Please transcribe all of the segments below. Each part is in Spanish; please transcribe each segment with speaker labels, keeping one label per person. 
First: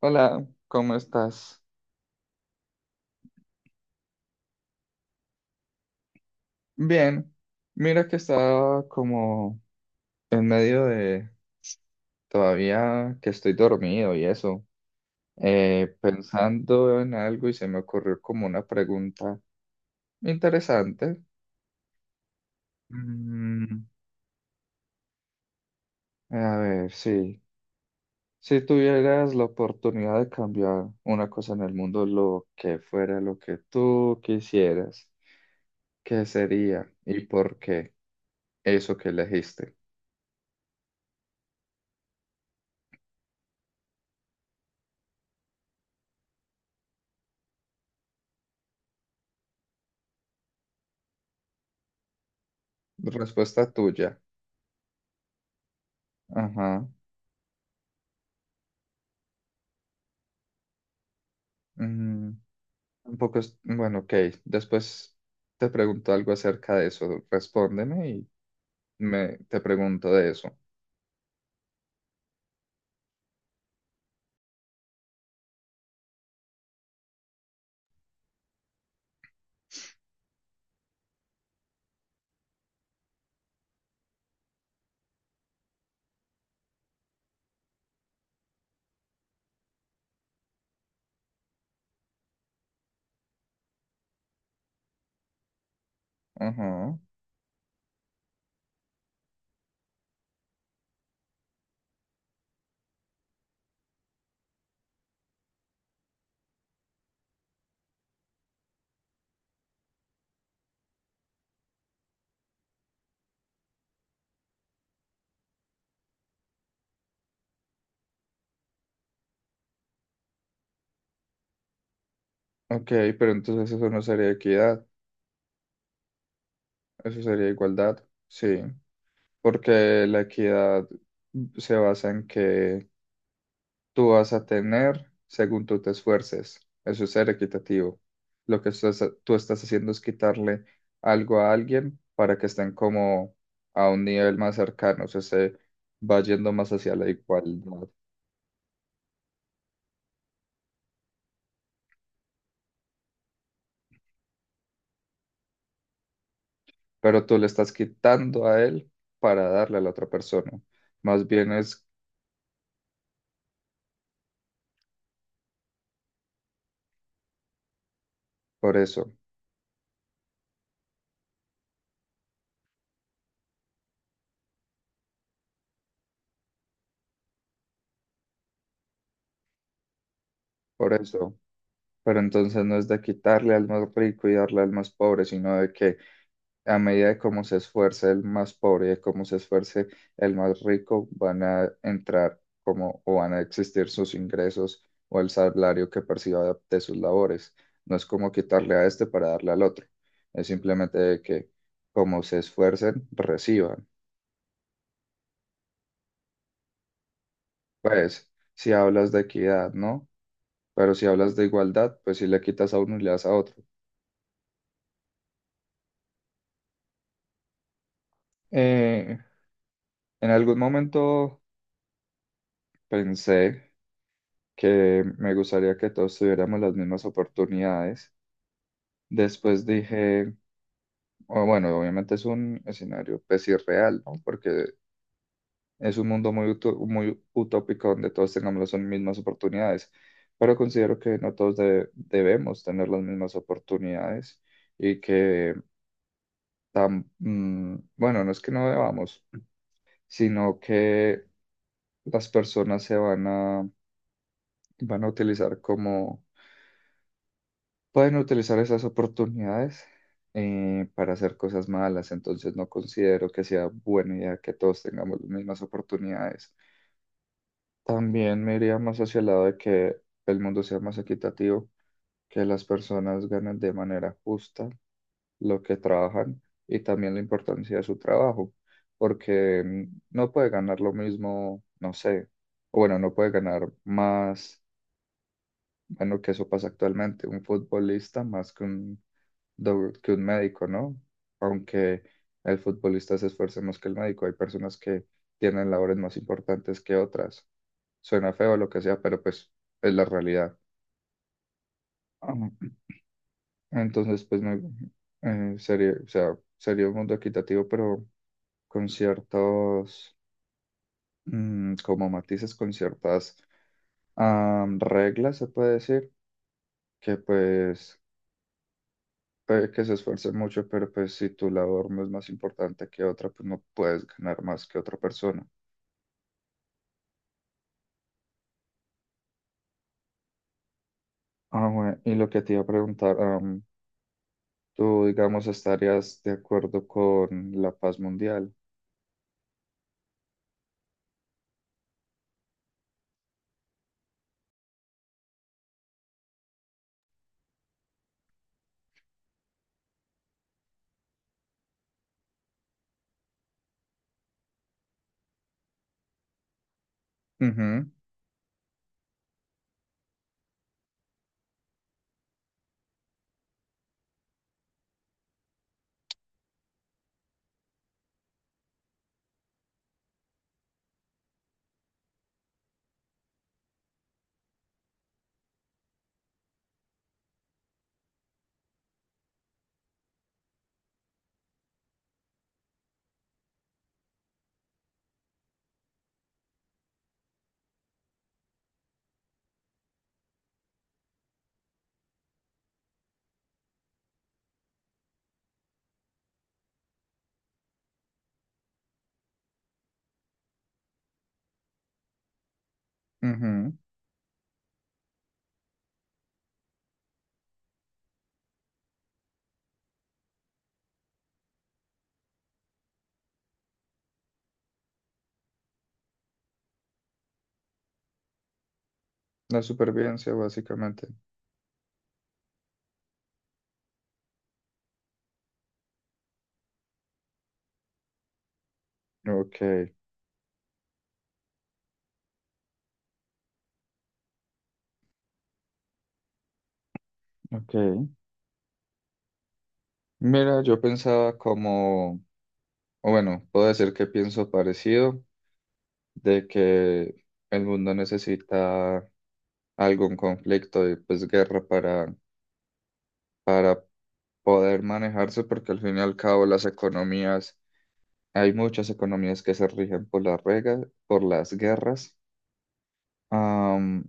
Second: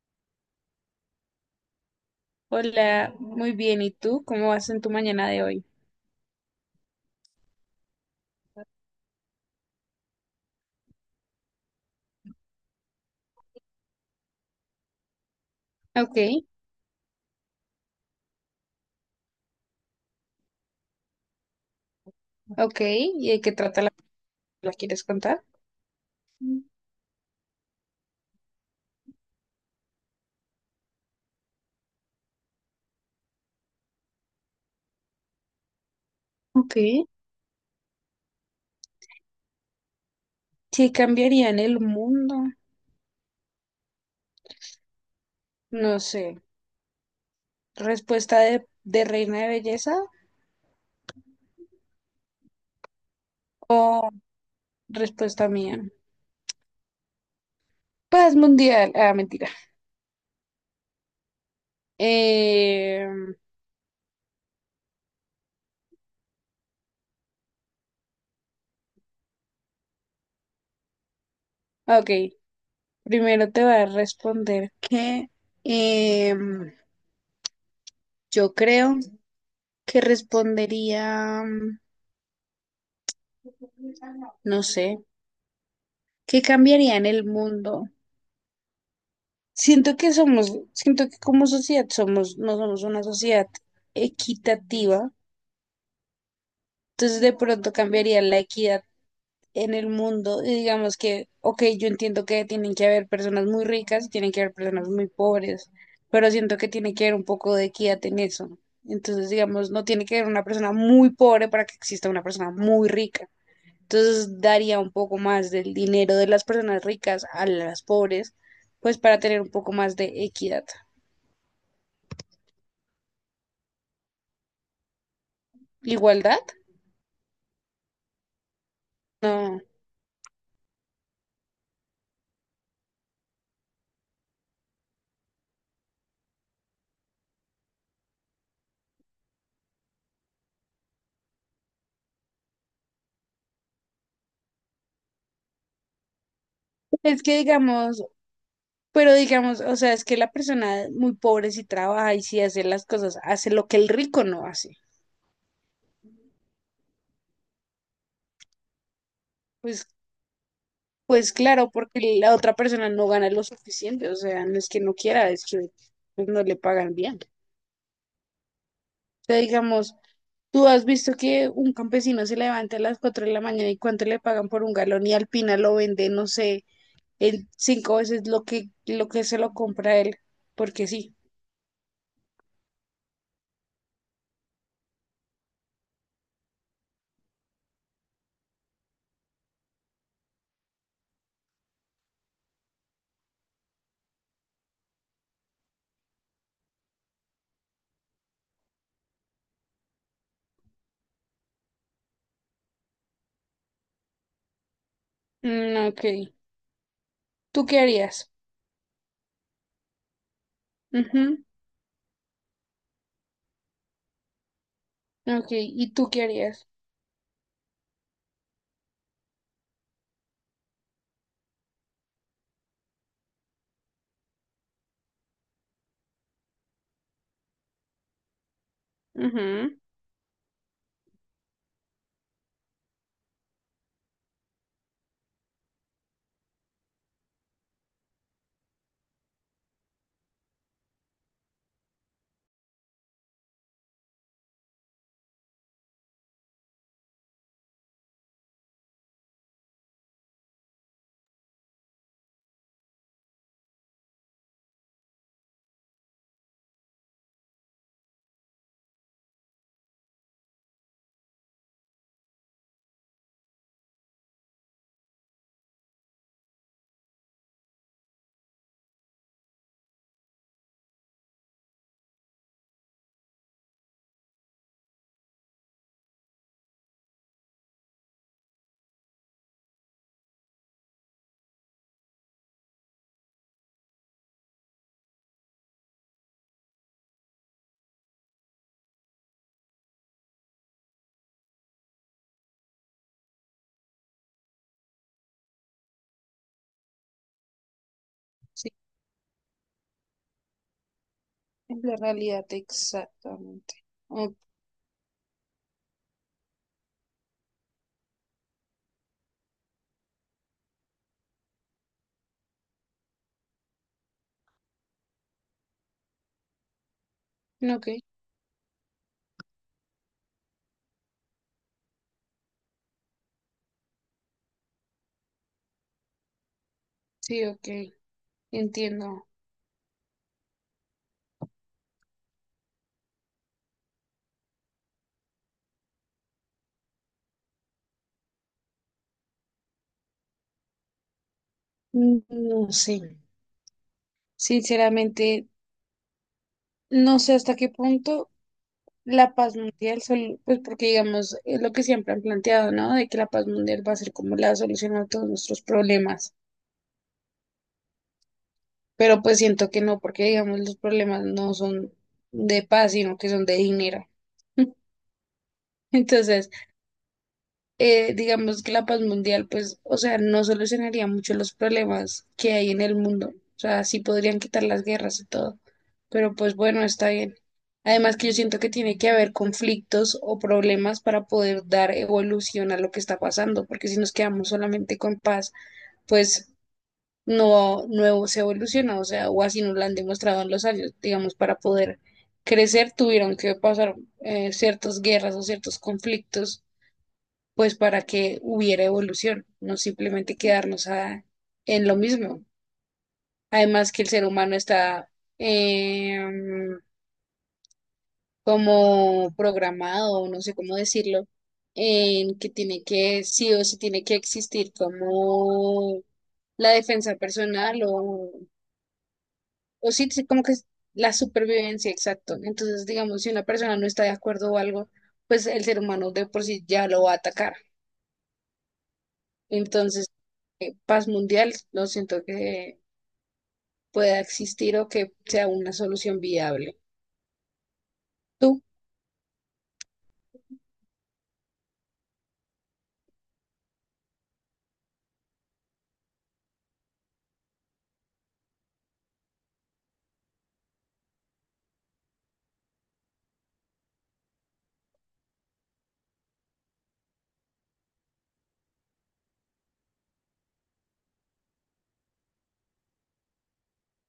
Speaker 1: Hola, ¿cómo estás?
Speaker 2: Hola, muy bien. ¿Y tú? ¿Cómo vas en tu mañana de hoy?
Speaker 1: Bien, mira que estaba como en medio de todavía que estoy dormido y eso,
Speaker 2: Ok,
Speaker 1: pensando en algo y se me ocurrió como una pregunta interesante.
Speaker 2: ok. ¿Y de qué trata
Speaker 1: Mm,
Speaker 2: la película? ¿Quieres contar?
Speaker 1: a
Speaker 2: Mm.
Speaker 1: ver, sí, si tuvieras la oportunidad de cambiar una cosa en el mundo, lo que fuera lo que tú quisieras, ¿qué
Speaker 2: Ok.
Speaker 1: sería y por qué eso que elegiste?
Speaker 2: ¿Qué cambiaría en el mundo? No sé. ¿Respuesta de reina de belleza
Speaker 1: Respuesta
Speaker 2: o
Speaker 1: tuya.
Speaker 2: respuesta mía?
Speaker 1: Ajá.
Speaker 2: Paz mundial. Ah, mentira.
Speaker 1: Mm,
Speaker 2: Eh,
Speaker 1: un poco, bueno, ok. Después te pregunto algo acerca de eso. Respóndeme y te pregunto de eso.
Speaker 2: ok. Primero te voy a responder que em, yo creo que respondería, no sé, ¿qué cambiaría en el mundo? Siento que somos, siento que como sociedad somos, no somos una sociedad equitativa,
Speaker 1: Ajá.
Speaker 2: entonces de pronto cambiaría la equidad en el mundo y digamos que, ok, yo entiendo que tienen que haber personas muy ricas y tienen que haber personas muy pobres, pero siento que tiene que haber un poco de equidad en eso. Entonces, digamos, no tiene que haber una persona muy pobre para que exista una persona muy rica. Entonces, daría un poco más del dinero de las personas ricas a las pobres, pues para tener un poco más de equidad.
Speaker 1: Ok, pero entonces eso no sería equidad,
Speaker 2: ¿Igualdad?
Speaker 1: eso sería igualdad. Sí,
Speaker 2: No,
Speaker 1: porque la equidad se basa en que tú vas a tener según tú te esfuerces. Eso es ser equitativo. Lo que tú estás haciendo es quitarle algo a alguien para que estén como a un nivel más cercano, o sea, se va yendo más hacia la
Speaker 2: es que
Speaker 1: igualdad.
Speaker 2: digamos, pero digamos, o sea, es que la persona muy pobre si trabaja y si hace las cosas, hace lo que el rico no hace.
Speaker 1: Pero tú le estás quitando a él para darle a
Speaker 2: Pues,
Speaker 1: la otra persona. Más
Speaker 2: pues
Speaker 1: bien
Speaker 2: claro,
Speaker 1: es
Speaker 2: porque la otra persona no gana lo suficiente, o sea, no es que no quiera, es que pues, no le pagan bien. O
Speaker 1: por eso,
Speaker 2: sea, digamos, tú has visto que un campesino se levanta a las 4 de la mañana y cuánto le pagan por un galón y Alpina lo vende, no sé, en cinco veces lo que se lo compra él, porque
Speaker 1: por
Speaker 2: sí.
Speaker 1: eso. Pero entonces no es de quitarle al más rico y darle al más pobre, sino de que a medida de cómo se esfuerce el más pobre y de cómo se esfuerce el más rico, van a entrar como o van a existir sus ingresos o el salario que perciba de sus labores. No es como quitarle a este para darle al otro. Es simplemente de que como se esfuercen, reciban.
Speaker 2: Mm, ok. ¿Tú qué
Speaker 1: Pues,
Speaker 2: harías?
Speaker 1: si hablas de equidad, ¿no? Pero si hablas de igualdad, pues si le quitas a uno y le das a otro.
Speaker 2: Ok, ¿y tú qué harías?
Speaker 1: Eh, en algún momento pensé que me gustaría que todos tuviéramos las mismas oportunidades. Después
Speaker 2: Ujú.
Speaker 1: dije, o bueno, obviamente es un escenario pues irreal, ¿no? Porque es un mundo muy utópico donde todos tengamos las mismas oportunidades, pero considero que no todos debemos tener las mismas oportunidades y que, bueno, no es que no debamos, sino que las personas van a utilizar como pueden utilizar esas oportunidades para hacer cosas malas, entonces no considero que sea buena idea que todos tengamos las mismas oportunidades. También me iría más hacia el lado de que el mundo sea más equitativo, que las personas ganen de manera justa lo que trabajan y también la importancia de su trabajo, porque no puede ganar lo mismo, no sé, o bueno, no puede ganar más, bueno, que eso pasa actualmente, un futbolista más que un que un médico, ¿no? Aunque el futbolista se esfuerce más que el médico, hay personas que tienen labores más importantes que otras. Suena feo lo
Speaker 2: Sí,
Speaker 1: que sea, pero pues es la realidad.
Speaker 2: es la realidad exactamente.
Speaker 1: Ah, entonces,
Speaker 2: O-
Speaker 1: pues sería, o sea, sería un mundo equitativo, pero con ciertos, como matices, con ciertas reglas, se puede decir, que
Speaker 2: ok,
Speaker 1: pues puede que se esfuerce mucho, pero pues si tu labor no es más importante que otra, pues no puedes ganar más que otra persona.
Speaker 2: sí, ok, entiendo.
Speaker 1: Ah, bueno, y lo que te iba a preguntar, tú, digamos, estarías de acuerdo con la paz mundial.
Speaker 2: Mm, no sé, sinceramente, no sé hasta qué punto la paz mundial, sol- pues porque digamos, es lo que siempre han planteado, ¿no? De que la paz mundial va a ser como la solución a todos nuestros problemas,
Speaker 1: Ujú,
Speaker 2: pero pues siento que no, porque digamos, los problemas no son de paz, sino que son de dinero. Entonces, digamos que la paz mundial, pues, o sea, no solucionaría mucho los problemas que hay en el mundo. O sea, sí podrían quitar las guerras y todo. Pero pues bueno, está bien. Además que yo siento que tiene que haber conflictos o problemas para poder dar evolución a lo que está pasando, porque si nos quedamos solamente con paz, pues no se evoluciona, o sea, o así nos lo han demostrado en los años, digamos, para poder crecer tuvieron que pasar ciertas guerras o ciertos conflictos pues para que hubiera evolución, no simplemente quedarnos a- en lo mismo.
Speaker 1: ujú.
Speaker 2: Además que el ser humano está em, como programado, o no sé cómo decirlo, en que tiene que, sí o sí tiene que existir como la defensa personal
Speaker 1: La
Speaker 2: o sí, sí,
Speaker 1: supervivencia,
Speaker 2: como que es
Speaker 1: básicamente.
Speaker 2: la supervivencia, exacto. Entonces, digamos, si una persona no está de acuerdo o algo, pues el ser humano de por sí ya lo va a atacar.
Speaker 1: Ok,
Speaker 2: Entonces, paz mundial, no siento que pueda existir o que sea una solución viable.
Speaker 1: ok.
Speaker 2: ¿Tú?
Speaker 1: Mira, yo pensaba como, o bueno, puedo decir que pienso parecido, de que el mundo necesita algún conflicto y pues guerra para poder manejarse porque al fin y al cabo las economías, hay muchas economías que se rigen por las reglas, por las guerras, am,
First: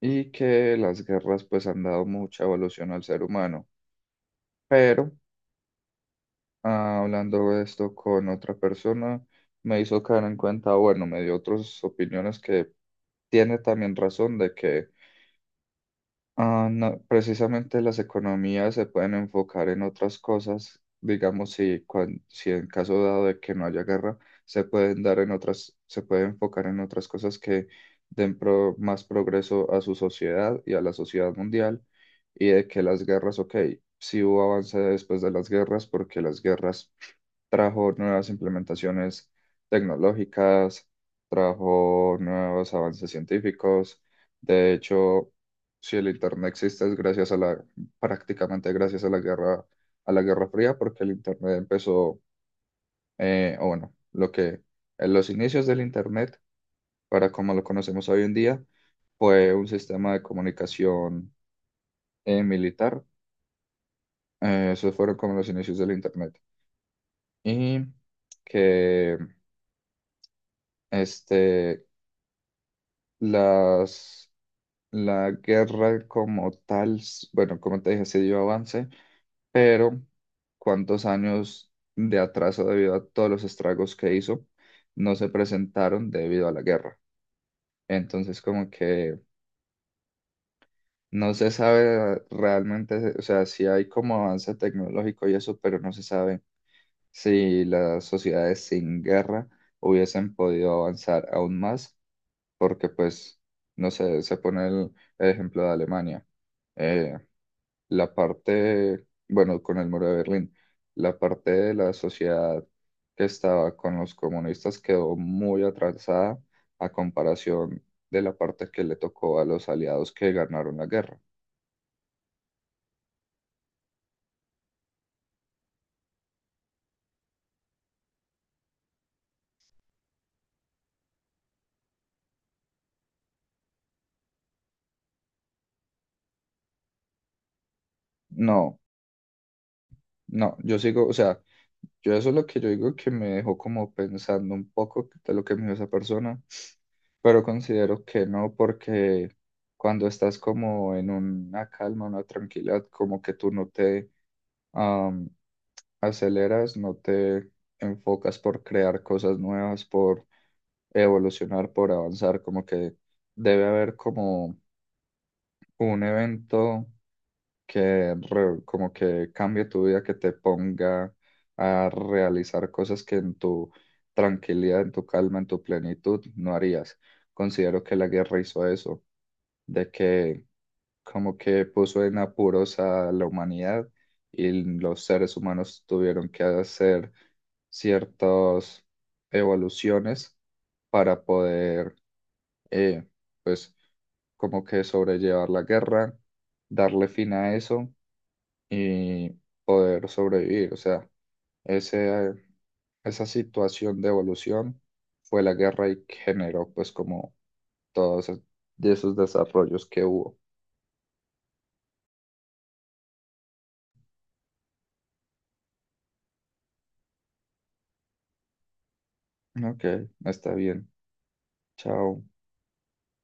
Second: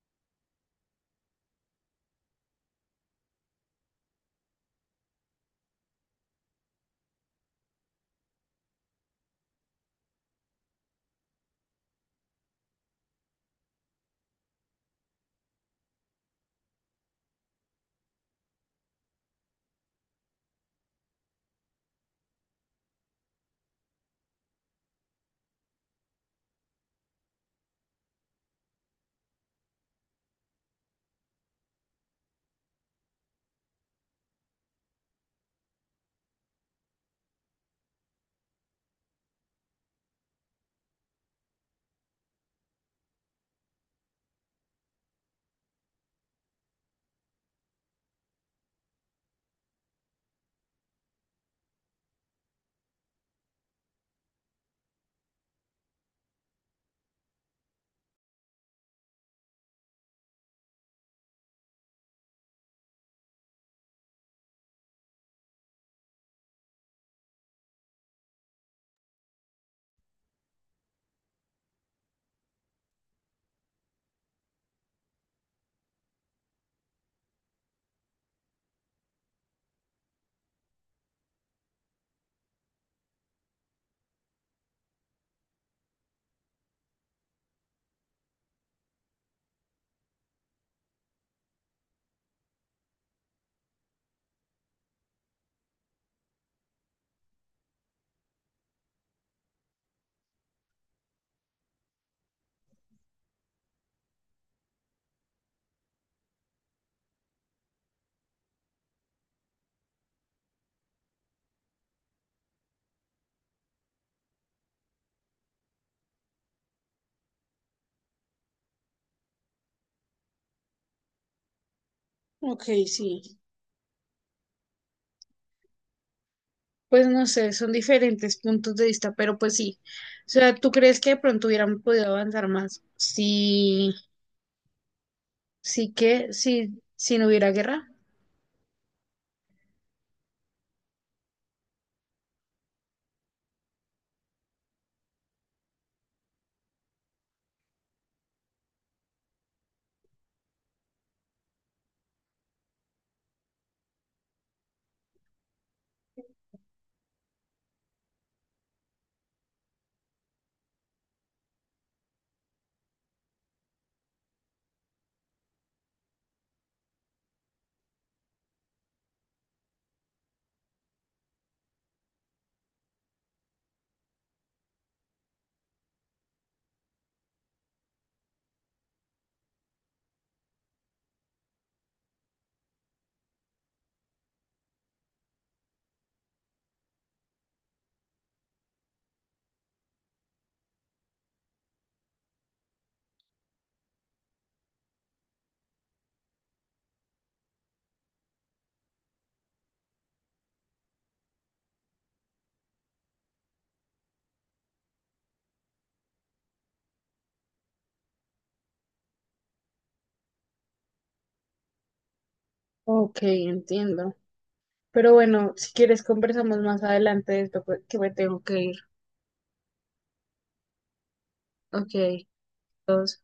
Speaker 1: y que las guerras pues han dado mucha evolución al ser humano. Pero hablando de esto con otra persona, me hizo caer en cuenta, bueno, me dio otras opiniones que tiene también razón de que no, precisamente las economías se pueden enfocar en otras cosas, digamos, si en caso dado de que no haya guerra, se puede enfocar en otras cosas que den más progreso a su sociedad y a la sociedad mundial, y de que las guerras, ok, sí hubo avance después de las guerras, porque las guerras trajo nuevas implementaciones tecnológicas, trajo nuevos avances científicos. De hecho, si el Internet existe es gracias a la, prácticamente gracias a la Guerra Fría, porque el Internet empezó, o bueno, lo que en los inicios del Internet, para como lo conocemos hoy en día, fue un sistema de comunicación militar. Esos fueron como los inicios del Internet. Y que este, las, la guerra como tal, bueno, como te dije, se dio avance, pero cuántos años de atraso debido a todos los estragos que hizo no se presentaron debido a la guerra. Entonces, como que no se sabe realmente, o sea, si hay como avance tecnológico y eso, pero no se sabe si las sociedades sin guerra hubiesen podido avanzar aún más, porque pues, no sé, se pone el ejemplo de Alemania. Eh, bueno, con el muro de Berlín, la parte de la sociedad que estaba con los comunistas quedó muy atrasada a comparación de la parte que le tocó a los aliados que ganaron la guerra.
Speaker 2: Ok, sí. Pues no sé, son diferentes puntos de vista, pero pues sí. O sea, ¿tú crees que de pronto hubieran podido avanzar más? Sí, sí que, sí, si no hubiera guerra.
Speaker 1: No, no, yo sigo, o sea, yo eso es lo que yo digo que me dejó como pensando un poco de lo que me dijo esa persona, pero considero que no, porque cuando estás como en una calma, una tranquilidad, como que tú no te am, aceleras, no te enfocas por crear cosas nuevas, por evolucionar, por avanzar, como que debe haber como un evento que como que cambie tu vida, que te ponga a realizar cosas que en tu tranquilidad, en tu calma, en tu plenitud no harías. Considero que la guerra hizo eso, de que como que puso en apuros a la humanidad y los seres humanos tuvieron que hacer ciertas evoluciones para poder, eh, pues, como que sobrellevar la guerra, darle fin a eso y poder sobrevivir. O sea, ese, esa situación de evolución fue la guerra y generó pues como todos es- de esos desarrollos que hubo.
Speaker 2: Ok, entiendo. Pero bueno, si quieres conversamos más adelante de esto, pues, que me tengo que ir.
Speaker 1: Ok, está bien. Chao.
Speaker 2: Ok. Todos.